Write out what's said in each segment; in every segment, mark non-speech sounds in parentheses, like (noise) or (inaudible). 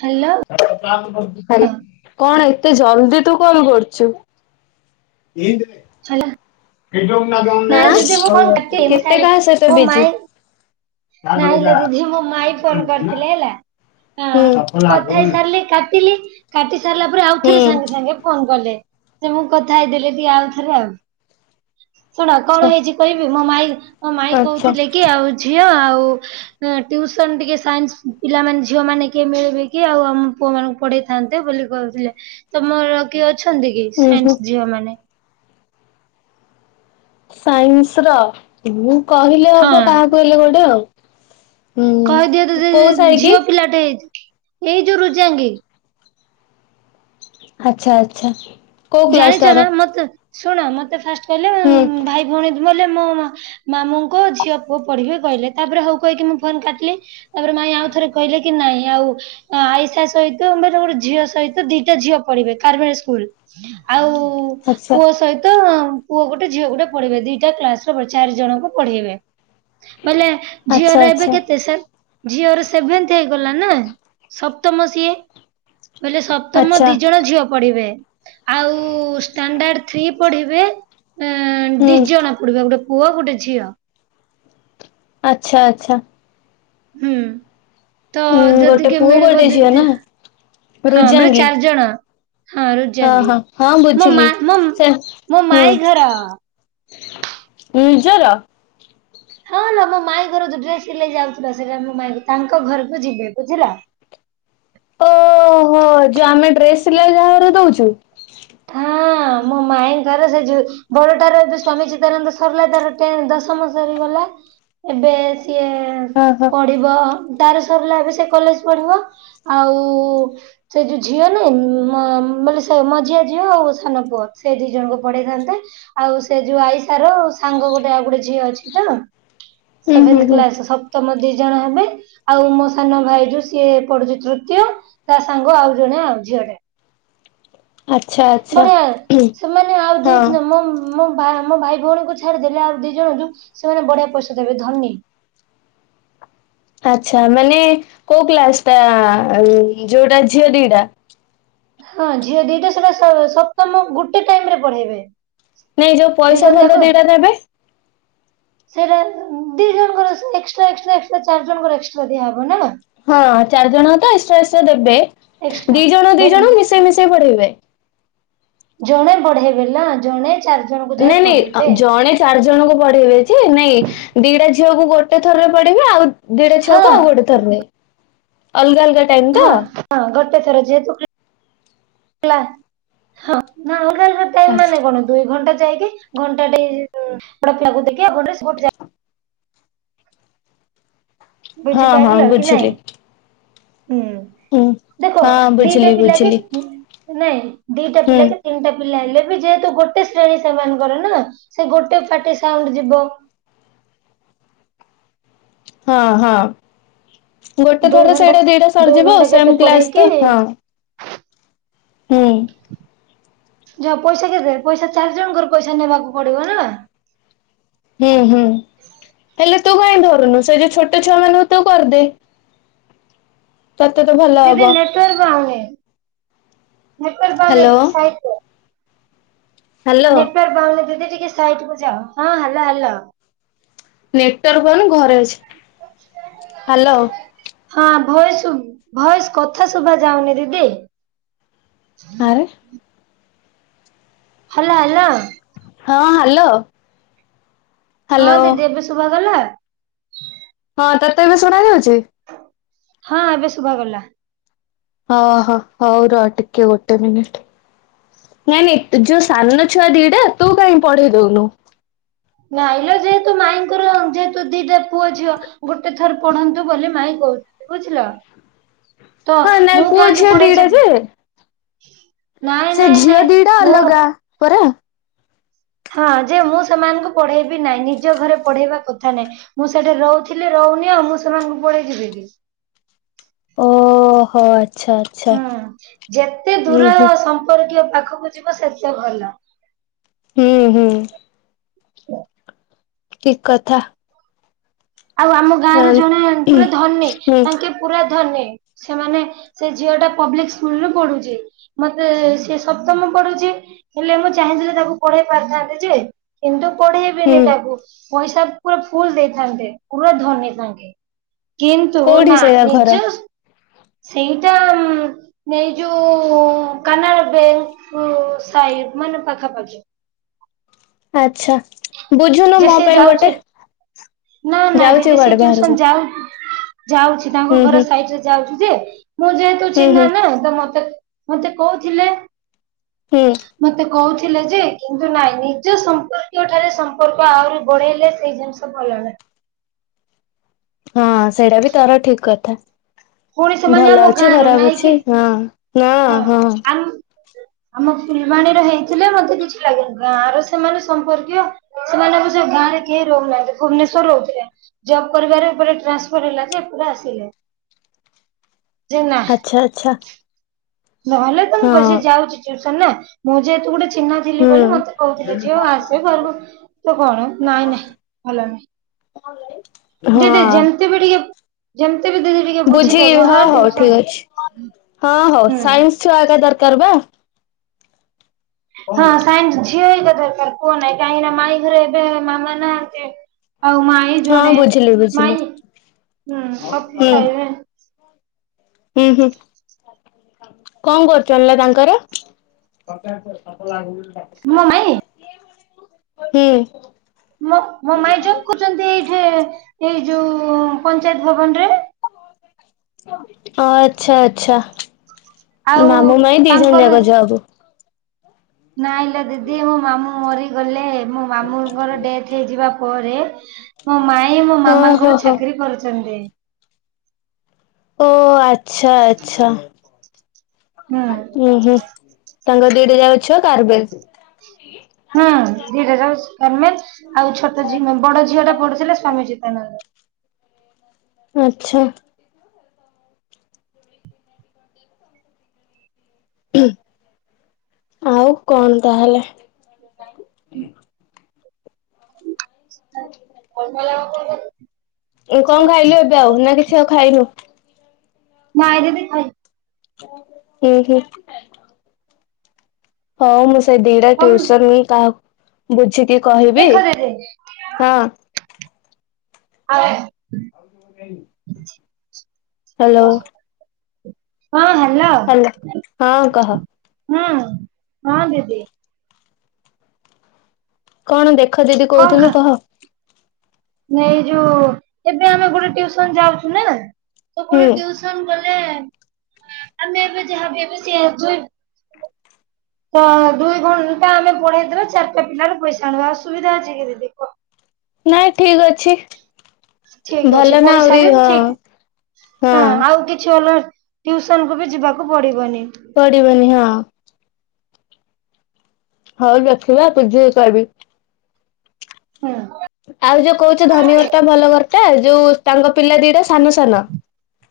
Hello. କଣ ଏତେ ଜଲଦି ତୁ କଣ କରୁଛୁ? ଏନ୍ତି ନେ। ହେଲା ନାଇଁ ଦିଦି ମୁଁ କଣ କାଟେ କେତେ କାହା ସହିତ ମୋ ବିଜି? ମାଇଁ ନହିଁଲେ ଦିଦି ମୋ ମାଇଁ ଫୋନ କରିଥିଲେ ହେଲା। ହଁ ହୁଁ କଥା ହୁଁ ହେଇସାରିଲି କାଟିଲି। କାଟି ସାରିଲା ପରେ ଆଉଥରେ ସାଙ୍ଗେ ସାଙ୍ଗେ ଫୋନ କଲେ ସେ ମୁଁ କଥା ହେଇଦେଲେ ଟିକେ ଆଉଥରେ ଆଉ। ଶୁଣ କଣ ଆଛା ହେଇଛି କହିବି ମୋ ମାଇ ମୋ ମାଇଁ ଆଛା କହୁଥିଲେ କି ଆଉ ଝିଅ ଆଉ ଟ୍ୟୁସନ ଟିକେ ସାଇନ୍ସ ପିଲାମାନୋନେ ଝିଅ ମାନେ କିଏ ମିଳିବ କି ଆଉ ଆମ ପୁଅ ମାନଙ୍କୁ ପଢେଇ ଥାନ୍ତେ ବୋଲି କହୁଥିଲେ? ତମର କିଏ ଅଛନ୍ତି କି ଉଁ ହୁଁ। ସାଇନ୍ସ ଝିଅ ମାନେ? ସାଇନ୍ସ ର ମୁଁ କହିଲେ ହବ ହଁ କାହାକୁ ହେଲେ ଗୋଟେ ଆଉ। ହୁଁ କହିଦିଅ ତ ଯେ କୋଉ ସାର କି? ଝିଅ ପିଲାଟେ ହେଇ ଏଇ ଯୋଉ ରୁଜାଙ୍ଗୀ। ଆଚ୍ଛା ଆଚ୍ଛା। କୋଉ କ୍ଲାସ ଜାଣିଛ ତାର? ନା ମତେ ଶୁଣ ମତେ ଫାଷ୍ଟ କହିଲେ ହୁଁ। ଭାଇ ଭଉଣୀ ମଲେ ମୋ-ଓ ମାମୁଁଙ୍କ ଝିଅ ପୁଅ ପଢିବେ କହିଲେ ତାପରେ ହଉ କହିକି ମୁଁ ଫୋନ କାଟିଲି। ତାପରେ ମାଇ ଆଉ ଥରେ କହିଲେ କି ନାଇଁ ଆଉ ଆଇସାସ ସହିତ (unintelligible) ଝିଅ ସହିତ ଦିଟା ଝିଅ ପଢିବେ (unintelligible) ସ୍କୁଲ। ଆଉ-ଉ-ଉ-ଉ ଆଚ୍ଛା ପୁଅ ସହିତ ପୁଅ ଗୋଟେ ଝିଅ ଗୋଟେ ପଢିବେ। ଦିଇଟା କ୍ଲାସର ଚାରି ଜଣଙ୍କୁ ପଢ଼େଇବେ। ଵଲେ ଆଚ୍ଛା ଝିଅର ଏବେ ଆଚ୍ଛା କେତେ ସେନ୍ ଝିଅର ସେଭେନ୍ଥ ହେଇଗଲା ନା ସପ୍ତମ ସିଏ। ବୋଇଲେ ସପ ତମ ଆଚ୍ଛା। ଦି ଜଣ ଝିଅ ପଢିବେ ଆଉ-ଉ-ଉ-ଉ ଷ୍ଟାଣ୍ଡାର୍ଡ ଥ୍ରୀ ପଢିବେ ଅ-ଅ-ଅ ହୁଁ ଦି ଜଣ ପଢ଼ିବେ ଗୋଟେ ପୁଅ ଗୋଟେ ଝିଅ। ଆଛା ଆଛା। ହୁଁ ତ ଉଁ ଯଦି ଗୋଟେ କିଏ ପୁଅ ମିଳିବ ଗୋଟେ ଝିଅ ଦିଦି ନା? ହଁ ବୋଲେ ରୁଜାଙ୍ଗୀ ଚାରି ଜଣ ହଁ ରୋଜି ଆଙ୍ଗି। ହଁ ହଁ ମୋ ବୁଝିଲି ମା ମୋ ସେ ମୋ ହୁଁ ମାଇଁ ଘର ନିଜର? ହଁ ନା ମୋ ମାଇଁ ଘର ଯୋ ଡ୍ରେସ ସିଲେଇ ଯାଉଥିଲ ସେଇଟା ମୋ ମାଇଁ ତାଙ୍କ ଘରକୁ ଯିବି ଏବେ ବୁଝିଲ। ଓହୋ ଯୋଉ ଆମେ ଡ୍ରେସ୍ ସିଲାଇ ଯାହା ଘରେ ଦଉଛୁ। ହଁ। ହଁ ମୋ ମାଇଁଙ୍କର ସେ ଯୋ ବଡଟାରେ ଯ ସ୍ଵାମୀ ଚିଦାନନ୍ଦ ସରିଲା ତାର ଟେନ୍ ଦଶମ ସରିଗଲା। ଏବେ ସିଏ ହଁ ହଁ ପଢିବ ତାର ସରିଲା ଏବେ ସେ କଲେଜ ପଢିବ। ଆଉ-ଉ-ଉ-ଉ-ଉ ସେ ଯୋଉ ଝିଅ ନୁହେଁ ଉ-ଉ-ଉ ମ ମାନେ ସେ ମଝିଆ ଝିଅ ଆଉ ସାନ ପୁଅ ସେଇ ଦି ଜଣଙ୍କୁ ପଢେଇଥାନ୍ତେ। ଆଉ ସେ ଯୋଉ ଆଇସାର ସାଙ୍ଗ ଗୋଟେ ଆଉ ଗୋଟେ ଝିଅ ଅଛି ତ। ହୁଁ ହୁଁ ସେଭେନ୍ଥ ହୁଁ କ୍ଲାସ ସପ୍ତମ ଦି ଜଣ ହେବେ। ଆଉ ମୋ ସାନ ଭାଇ ଯୋଉ ସିଏ ପଡୁଛି ତୃତୀୟ ତା ସାଙ୍ଗ ଆଉ ଜଣେ ଆଉ ଝିଅ ଟେ। ଆଚ୍ଛା ଆଚ୍ଛା ବଢିଆ ସେମାନେ ଆଉ ଦି ହଁ ମ-ମ ମୋ ଭା ମୋ ଭାଇ ଭଉଣୀଙ୍କୁ ଛାଡ଼ି ଦେଲେ ଆଉ ଦି ଜଣ ଯୋଉ ସେମାନେ ବଢିଆ ପଇସା ଦେବେ ଧନୀ। ଆଛା ମାନେ କୋଉ କ୍ଲାସଟା-ଆ-ଆ-ଆ ଅ ଯୋଉଟା ଝିଅ ଦିଟା? ହଁ ଝିଅ ଦିଟା ସେଟା ସ ସପ୍ତମ ଗୋଟେ ଟାଇମରେ ପଢେଇବେ। ନାଇଁ ଯୋଉ ଦି ପଇସା ଜଣ ଭଲ ଯାକ ଦିଇଟା ଦେବେ। ସେଇଟା ଦି ଜଣଙ୍କର ସେ ଏକ୍ସଟ୍ରା ଏକ୍ସଟ୍ରା ଏକ୍ସଟ୍ରା ଚାରି ଜଣଙ୍କର ଏକ୍ସଟ୍ରା ଦିଆ ହବ ନା। ହଁ ଚାରିଜଣ ତ ଏକ୍ସଟ୍ରା ଏକ୍ସଟ୍ରା ଦେବେ। ଏକ୍ସଟ୍ରା ଦି ଜଣ ଦି ଜଣ ମିଶେଇ ମିଶେଇ ପଢ଼େଇବେ। ଜଣେ ପଢେଇବେ ଲୋ ଜଣେ ଚାରି ଜଣ କୁ ନାଇଁ ଯାଇ ନାଇଁ ପଢ଼େଇବେ। ଜଣେ ଚାରି ଜଣଙ୍କୁ ପଢେଇବେ ଯେ ନାଇଁ ଦିଟା ଝିଅକୁ ଗୋଟେ ଥରରେ ପଢ଼େଇବେ ଆଉ ଦିଟା ହଁ ଛୁଆକୁ ଆଉ ଗୋଟେ ଥରରେ ଅଲଗା ଅଲଗା ଟାଇମ ତ? ହଁ। ହଁ ଗୋଟେ ଥର ଯେହେତୁ (unintelligible) ଲା ହଁ ଅଲଗା ଅଲଗା (unintelligible) ଆଚ୍ଛା। କଣ ଦୁଇ ଘଣ୍ଟା ଯାଇକି ଘଣ୍ଟାଟେ (unintelligible) ହଁ ହଁ ବୁଝିପାରିଲ କି ନାଇଁ, ବୁଝିଲି ହୁଁ। ହୁଁ ଦେଖ ହଁ ଦିଟା ବୁଝିଲି ପିଲା କେ ବୁଝିଲି ନାଇଁ ଦିଟା ହୁଁ ପିଲା କେ ତିନିଟା ପିଲା ହେଲେ ଯେହେତୁ ଗୋଟେ ଶ୍ରେଣୀ ସେମାନଙ୍କର ନା ସେ ଗୋଟେ ପାଟି ସାଉଣ୍ଡ ଯିବ। ହଁ ହଁ। ଗୋଟେ ଦୁଇ ଥରରେ ଘଣ୍ଟା ସେଇଟା ଦିଟା ଦୁଇ ସରିଯିବ ଘଣ୍ଟା ସେମ୍ କେତେ କ୍ଲାସ ପଢେଇକି ତ ହଁ। ହୁଁ। ଯାହା ପଇସା କେତେ ପଇସା ଚାରି ଜଣଙ୍କର ପଇସା ନେବାକୁ ପଡିବ ନା। ହୁଁ ହୁଁ ହେଲେ ତୁ କାଇଁ ଧରୁନୁ ସେ ଯୋଉ ଛୋଟ ଛୁଆ ମାନଙ୍କୁ ତୁ କରିଦେ। ତତେ ତ ଭଲ ହବ। ଫେର ବାହୁନିବେ ନେଟୱାର୍କ ପାଉନି ହ୍ୟାଲୋ ଟିକେ ସାଇଡ ଜ ହ୍ୟାଲୋ ନେଟୱର୍କ ପାଉନି ଦିଦି ଟିକେ ସାଇଟ କୁ ଯାଅ ହଁ ହଲୋ ହାଲୋ ନେଟୱାର୍କ ପାଉନି ଘରେ ଅଛି। ହ୍ୟାଲୋ ହଁ ଭୟସ ଭୟସ କଥା ଶୁଭା ଯାଉନି ଦିଦି। ଆରେ ହାଲୋ ହାଲୋ ହଁ ହ୍ୟାଲୋ? ହଁ ହ୍ୟାଲୋ ଦିଦି ଏବେ ଶୁଭା ଗଲା? ହଁ ତତେ ଏବେ ଶୁଣା ଯାଉଛି? ହଁ ଏବେ ଶୁଭା ଗଲା। ହ ହୋ ହଉ ର ଟିକେ ଗୋଟେ ମିନିଟ। ନାଇଁ ନାଇଁ ଯୋଉ ସାନ ଛୁଆ ଦିଟା ତୁ କାହିଁ ପଢେଇ ଦଉନୁ? ନାଇଁଲୋ ଯେହେତୁ ମାଇଁଙ୍କର ଯେହେତୁ ଦିଟା ପୁଅ ଝିଅ ଗୋଟେ ଥର ପଢନ୍ତୁ ବୋଲି ମାଇଁ କହୁଚନ୍ତି ବୁଝିଲ। ତ ହଁ ନାଇଁ ମୁଁ ପୁଅ କାହିଁକି ଝିଅ ଦିଟା ପଡେଇଛି? ଯେ ନାଇଁ ସେ ନାଇଁ ଝିଅ ନାଇଁ ଦିଟା ମୁଁ ଅଲଗା ପରା। ହଁ ଯେ ମୁଁ ସେମାନଙ୍କୁ ପଢେଇବି ନାଇଁ ନିଜ ଘରେ ପଢେଇବା କଥା ନାଇଁ। ମୁଁ ସେଠି ରହୁଥିଲି ରହୁନି ଆଉ ମୁଁ ସେମାନଙ୍କୁ ପଢେଇ ଯିବିି କି? ଓହୋ ଆଚ୍ଛା ଆ ହୁଁ ଯେତେ ଦୂର ସମ୍ପର୍କୀୟ ପାଖକୁ ଯିବ ସେତେ ଭଲ। ହୁଁ ହୁଁ। ଠିକ୍ କଥା। ଆଉ ଆମ ଗାଁ ର ହଁ ଜଣେ ପୁରା ଧନୀ ହୁଁ ତାଙ୍କେ ପୁରା ଧନୀ ସେମାନେ ସେ ଝିଅ ଟା ପବ୍ଲିକ ସ୍କୁଲ ରୁ ପଢୁଛି। ମତେ ସେ ସପ୍ତମ ପଢୁଛି। ହେଲେ ମୁଁ ଚାହିଁଥିଲେ ତାକୁ ପଢେଇ ପାରିଥାନ୍ତି ଯେ କିନ୍ତୁ ହୁଁ ପଢେଇବିନି ତାକୁ ପଇସା ପୁରା ଫୁଲ୍ ଦେଇଥାନ୍ତେ। ପୁରା ଧନୀ ତାଙ୍କେ କିନ୍ତୁ କୋଉଠି ନା ସେୟା ଘର ନିଜ ସେଇଟା ଉମ୍ ଏ ଯୋଉ କାନାଡା ବେଙ୍କ ସାଇ ମାନେ ପାଖାପାଖି। ଆଚ୍ଛା। ବୁଝୁନୁ ଯେ ମୋ ସେ ପାଇଁ ଗୋଟେ ଯାଉଛି ନା ନାଇଁ ଯାଉଛି ଦିଦି ସେ କୁଆଡେ ବାହାରକୁ ଟ୍ୟୁସନ୍ ଯାଉ ଯାଉଛି। ତାଙ୍କ ହୁଁ ଘର ହୁଁ ସାଇଡ ରେ ଯାଉଛି ଯେ, ମୁଁ ଯେହେତୁ ହୁଁ ଚିହ୍ନା ହୁଁ ନା ତ ମତେ ମତେ କଉଥିଲେ। ହୁଁ। ମତେ କହୁଥିଲେ ଯେ କିନ୍ତୁ ନାଇଁ ନିଜ ସମ୍ପର୍କୀୟ ଠାରେ ସମ୍ପ ର୍କ ଆହୁରି ବଢେଇଲେ ସେଇ ଜିନିଷ ଭଲ ନାହିଁ। ହଁ ସେଇଟା ବି ତୋର ଠିକ୍ କଥା। ପୁଣି ସେମାନେ ଭଲ ଆମ ଗାଁ ଅଛି ର ଖରାପ ନାଇଁ କି ଅଛି ହଁ ନାନାନା ହଁ। ଆମ ଫୁଲବାଣୀର ହେଇଥିଲେ ମତେ କିଛି ଲାଗିନଥନ୍ତା, ଗାଁର ସେମାନେ ସମ୍ପର୍କୀୟ ସେମାନେ ଅବଶ୍ୟ ଗାଁରେ କେହି ରହୁନାହାନ୍ତି ଭୁବନେଶ୍ୱର ରହୁଥିଲେ। ଜବ୍ କରିବାରେ ପୁରା ଟ୍ରାନ୍ସଫର ହେଲା ଯେ ପୁରା ଆସିଲେ। ଯେ ନା ଆଚ୍ଛା ଆଛା। ନହେଲେ ତ ମୁଁ କି ଯାଉଛି ଟୁସନ ନା ମୋ ଯେହେତୁ ଗୋଟେ ଚିହ୍ନା ଥିଲି ବୋଲି ହୁଁ। ମତେ କହୁଥିଲେ ଝିଅ ଆସେ ଘରକୁ ତ କଣ ନାଇଁ ନାଇଁ ଭଲ ନାହିଁ। ଦିଦି ହଁ ଯେମିତି ବି ଟିକେ ଯେମିତି ବି ଦିଦି ଟିକେ ବୁଝିଲି ବୁଝିଦବ ହଁ ହଉ ଠିକ ଟ୍ୟୁସନ୍। ଅଛି। ହଁ ହଉ ସାଇନ୍ସ ଛୁଆ ଆକା ଦରକାର ବା? ହଁ ସାଇନ୍ସ ଝିଅ ହେଇଥିବା ଦରକାର। ପୁଅ ମେଗାହିନ ମାଇ ଘରେ ଏବେ ମାମା ନାହାନ୍ତି ଆଉ ମା ଇ ହଁ ଜଣେ ବୁଝିଲି ବୁଝିଲି। ମାଇଁ ହୁଁ ହୁଁ ଅଫିସ ଆଇବେ। ହୁଁ ହୁଁ। କଣ କରୁଛନ୍ତି ଲୋ ତାଙ୍କର? ମୋ ମାଇଁ? ହୁଁ। ମୋ ମୋ ମାଇ ଜଗୁଛନ୍ତି ଏଇଠେ ଏଇ ଯୋଉ ପଞ୍ଚାୟତ ଭବନ ରେ ଓ ଆଚ୍ଛା ଆଛା ଆଉ ମାମୁଁ ମାଇ ଦିଜଣ ତାଙ୍କର ଯାକ ଜବ ନାଇଁଲୋ ଦିଦି ମୋ ମାମୁଁ ମରିଗଲେ ମୋ ମାମୁଁଙ୍କର ଡେଥ ହେଇଯିବା ପରେ ମୋ ମାଇ ମୋ ହଁ ହୋ ମାମାଙ୍କର ହୋ ଚାକିରି କରୁଛନ୍ତି। ଓ ଆଚ୍ଛା ଆଚ୍ଛା ହୁଁ ଉୁଁ ହୁଁ ତାଙ୍କର ଦିଟା ଯାକ ଚୁଆ ତାରବେ ହୁଁ ଦିଟା ଯାଉ କାର୍ମେଲ ଆଉ ଛୋଟ ଝିଅ ବଡ ଝିଅ ଟା ପଢୁଥିଲା ସ୍ଵାମୀ ଚିତାନନ୍ଦ ଆଛା ଆଉ କଣ ତାହେଲେ (unintelligible) (unintelligible) କଣ ଖାଇଲୁ ଏବେ ଆଉ ନା କିଛି ଆଉ ଖାଇନୁ ନାଇଁ ଦିଦି ଖାଇ ହୁଁ ହୁଁ ହଁ ମୁଁ ସେଇ ଦିଟା ତମ ଟ୍ୟସନ କାହାକୁ ବୁଝିକି କହିବି ଦେଖ ଦିଦି ହଁ ଆରେ (unintelligible) ହ୍ୟାଲୋ (unintelligible) ହଁ ହ୍ୟାଲୋ ହଁ କହ ହଁ ହଁ ଦିଦି କଣ ଦେଖ ଦିଦି କଣ କହୁଥିଲୁ ଖା କହ ଏଇ ଯୋଉ ଏବେ ଆମେ ଗୋଟେ ଟିଉସନ ଯାଉଛୁ ନା ତ ହୁଁ ଗୋଟେ ଗଲେ ଆମେ ଏବେ ଯାହାଵି ଏବେ ସେ ଏଛୁ ତ ଦୁଇ ଘଣ୍ଟା ଆମେ ପଢେଇଦବା ଚାରିଟା ପିଲାର ପଇସା ଆଣିବା ଆଉ ସୁବିଧା ଅଛି କି ଦିଦି କହ ନାଇଁ ଠିକ ଅଛି। ଠିକ ଅଛି ଭଲ ନା ପଇସା ଆହୁରି ବି ହଁ ଠିକ ହଁ ଆଉ କିଛି ଅଲଗା ଟିଉସନକୁ ବି ଯିବାକୁ ପଡିବନି ପଡିବନି ହଁ ହଉ ଦେଖିବା ବୁଝିକି କହିବି ହଁ ଆଉ ଯୋଉ କହୁଛୁ ଧନୀଘରଟା ଭଲ ଘରଟା ଯୋଉ ତାଙ୍କ ପିଲା ଦିଟା ସାନ ସାନ (inaudible)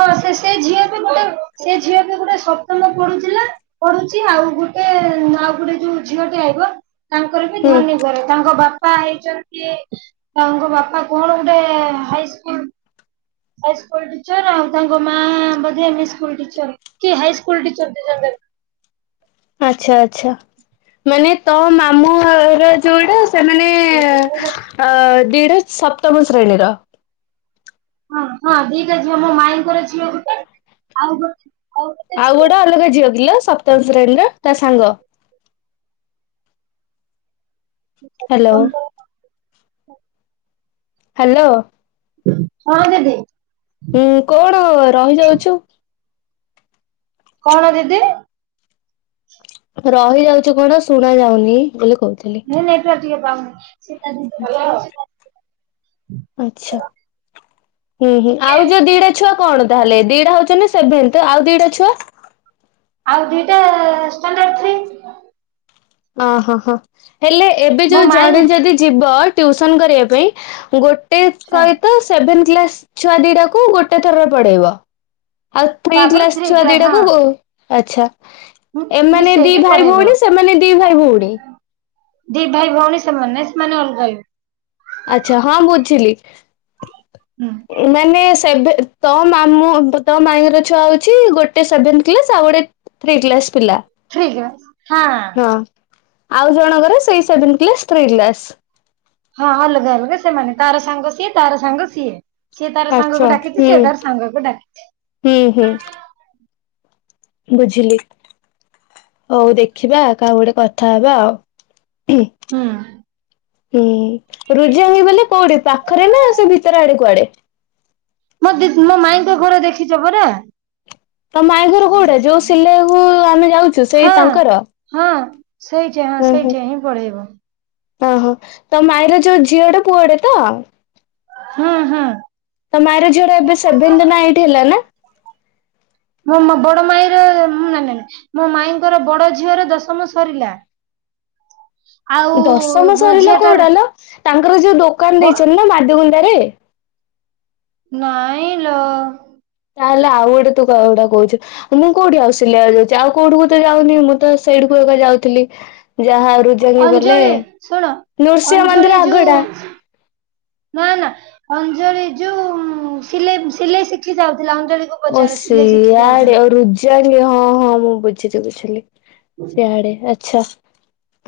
ହଁ ସେ ସେ ଝିଅ ବି ଗୋଟେ ସେ ଝିଅ ବି ଗୋଟେ ସପ୍ତମ ପଢୁଥିଲା। ପଢୁଛି ଆଉ ଗୋଟେ ଆଉ ଗୋଟେ ଯୋଉ ଝିଅଟେ ଆଇବ ତାଙ୍କର ବି ହୁଁ ଧନୀ ଘର ତାଙ୍କ ବା ବାପା ହେଇଛନ୍ତି ତାଙ୍କ ବାପା କଣ ଗୋଟେ ହାଇସ୍କୁଲ ହାଇସ୍କୁଲ ଟିଚର ଆଉ ତାଙ୍କ ମା ବୋଧେ ୟୁପି ସ୍କୁଲ ଟିଚର କି ହାଇସ୍କୁଲ ଟିଚର ଆଚ୍ଛା ଆଚ୍ଛା ମାନେ ତୋ ମାମୁଁ ର ଯୋଉଡ଼ା ସେମାନେ ଅ ଦିଟା ସପ୍ତମ ଶ୍ରେଣୀର ହଁ ହଁ ଦିଟା ଝିଅ ମୋ ମାାଇଙ୍କର ଝିଅ ଗୋଟେ ଆଉ ଗୋଟେ ଆଉ ଗୋଟେ ଅଲଗା ଝିଅ କିଲୋ ସପ୍ତମ ଶ୍ରେଣୀର ତା ସାଙ୍ଗ ହ୍ୟାଲୋ ହାଲୋ ହଁ ଦିଦି। ହୁଁ କଣ ରହିଯାଉଛୁ? କଣ ଦିଦି? ରହିଯାଉଛୁ କଣ ଶୁଣାଯାଉନି ବୋଲି କହୁଥିଲି। ମୁଁ ନେଟୱାର୍କ ଟିକେ ପାଉନି ସେଇଟା ଭଲ ଆଚ୍ଛା ହୁଁ ହୁଁ ଆଉ ଯୋଉ ଦିଟା ଛୁଆ କଣ ତାହେଲେ ଦିଟା ହଉଛନ୍ତି ସେଭେନ୍ଥ୍ ଆଉ ଦିଟା ଛୁଆ? ଆଉ ଦିଟା ଷ୍ଟାଣ୍ଡାର୍ଡ ଥ୍ରି। ଅହୋ ହୋ ହେଲେ ଏବେ ମୋ ଯୋଉ ମାଇଁ ଜଣେ ଯଦି ଯିବ ଟ୍ୟୁସନ୍ କରିବା ପାଇଁ ଗୋଟେ ହଁ ସହିତ ସେଭେନ୍ କ୍ଲାସ୍ ଛୁଆ ଦିଟାକୁ ଗୋଟେ ଥରରେ ପଢ଼େଇବ। ଆଉ ଥ୍ରି ତାପରେ କ୍ଲାସ୍ ଥ୍ରୀ ଛୁଆ କ୍ଲାସ ଦିଟାକୁ ଉ ଆଚ୍ଛା। ହଁ ଏମାନେ ଦି ମିଶେଇକି ଭାଇ ପଢେଇବ ଭଉଣୀ ସେମାନେ ଦି ଭାଇ ଭଉଣୀ ଦି ଭାଇ ଭଉଣୀ ସେମାନେ ସେମାନେ ଅଲ୍ଗା ଅଲ୍ ଆଚ୍ଛା ହଁ ବୁଝିଲି। ହୁଁ। ଏମାନେ ସେଭେ ତ ମାମୁଁ ତ ମାଇଙ୍କର ଛୁଆ ହଉଛି ଗୋଟେ ସେଭେନ୍ଥ କ୍ଲାସ୍ ଆଉ ଗୋଟେ ଥ୍ରୀ କ୍ଲାସ୍ ପିଲା। ଥ୍ରି କ୍ରାସ୍ ହଁ। ହଁ ଆଉ ଜଣଙ୍କର ସେଇ ସେଭନ୍ କ୍ଲାସ୍ ଥ୍ରୀ କ୍ଲାସ୍। ହଁ ଅଲଗା ଅଲଗା ସେମାନେ ତାର ସାଙ୍ଗ ସିଏ ତାର ସାଙ୍ଗ ସିଏ। ସିଏ ତାର ଆଚ୍ଛା। ସାଙ୍ଗକୁ ଡ଼ାକିଛି ହୁଁ ସେ ତାର ସାଙ୍ଗକୁ ଡ଼ାକିଛି। ହୁଁ ହୁଁ। ବୁଝିଲି। ହଉ ଦେଖିବା କାହା ଗୋଟେ କଥା ହବା ଆଉ। ହୁଁ। ହୁଁ ରୁଜା ହଇ ବୋଲି କୋଉଠି ପାଖରେ ନା ସେ ଭିତରେ ଆଡ଼େ କୁଆଡ଼େ? ମୋ ଦି ମୋ ମାଇଁଙ୍କ ଘର ଦେଖିଛ ପରା। ତ ମାଇଁ ଘର କୋଉଟା ଯୋଉ ସିଲେଇବାକୁୁ ଆମେ ଯାଉଛୁ ସେଇ ହଁ ତାଙ୍କର? ହଁ ସେଇଠି ହଁ ହୁଁ ହୁଁ ସେଇଠି ହିଁ ପଳେଇବ। ଓହୋ ତ ମାଇଁର ଯୋଉ ଝିଅଟେ ପୁଅଟେ ତ? ହଁ ହଁ। ତ ମାଇଁର ଝିଅଟା ଏବେ ସେଭେନ୍ଥ ନା ଏଇଟ୍ ହେଲାନା? ମୋ ମୋ ବଡ଼ ମାଇଁର ନାଇଁ ନାଇଁ ମୋ ମାଇଙ୍କର ବଡ଼ ଝିଅର ଦଶମ ସରିଲା। ଆଉ ଦଶମ ସରିଲା ମଝିଆଟାର କୋଉଟାଲୋ ତାଙ୍କର ଯୋଉ ଦୋକାନ ବ ଦେଇଛନ୍ତି ନା ମାଧୁଗୁନ୍ଦାରେ? ନାଇଁ ଲୋ। ତାହେଲେ ଆଉ ଗୋଟେ ତୁ କଉ ଗୁଟା କହୁଛୁ। ମୁଁ କୋଉଠି ଆଉ ସିଲିଆକୁ ଯାଉଛି ଆଉ କୋଉଠୁକୁ ତ ଯାଉନି ମୁଁ ତ ସେଇଠିକୁ ଏବେ ଯାଉଥିଲି। ଯାହା ରୁଦ୍ ଅଞ୍ଜଳି ଶୁଣ ଅଞ୍ଜଳି ମନ୍ଦିର ଯୋଉ ଆଗଟା ନା ନା ଅଞ୍ଜଳି ଯୋଉ ସିଲେଇ ସିଲେଇ ଶିଖି ଯାଉଥିଲା ଅଞ୍ଜଳି କ ଓ ସିଆଡ଼େ ଆଉ ରୁଜା ବି ହଁ ହଁ ମୁଁ ବୁଝିଲି ବୁଝିଲି। ସେଆଡ଼େ ଆଚ୍ଛା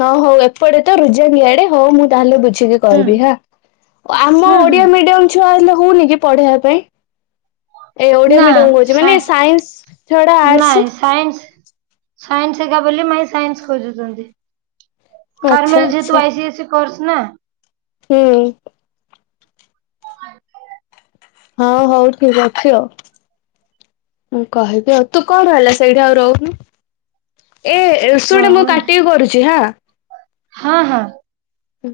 ତ ହଉ ଏପଟେ ତ ରୁଜଙ୍ଗିଆଡ଼େ ହଉ ମୁଁ ତାହେଲେ ବୁଝ୍ ବୁଝିକି କି ହୁଁ କହିବି ହା ଆମ ହୁଁ ହୁଁ ଓଡ଼ିଆ ମିଡ଼ିୟମ୍ ଛୁଆ ହେଲେ ହଉନି କି ପଢ଼େଇବା ପାଇଁ ଏ ଓଡ଼ିଆ ନା ମିଡ଼ିୟମ କହୁଛି ସା ମାନେ ସାଇନ୍ସ ଛଡ଼ା ଆର୍ଟସ୍। ନାଇଁ ସାଇନ୍ସ। ସାଇନ୍ସ ଏକା ବୋଲି ମାଇଁ ସାଇନ୍ସ ଖୋଜୁଛନ୍ତି ଆଚ୍ଛା କାରମେଲ୍ ଆଚ୍ଛା ଯେହେତୁ I C A C course ନା। ହୁଁ। ହଉ ହଉ ଠିକ୍ ଅଛି ଆଉ। ମୁଁ କହିବି ଆଉ। ତୁ କଣ ହେଲା ସେଇଠି ଆଉ ରହୁନୁ? ଏ ଏ ଶୁଣ ମୁଁ ରହୁନି କାଟିକି କରୁଛି ହାଁ। ହଁ ହଁ। ହୁଁ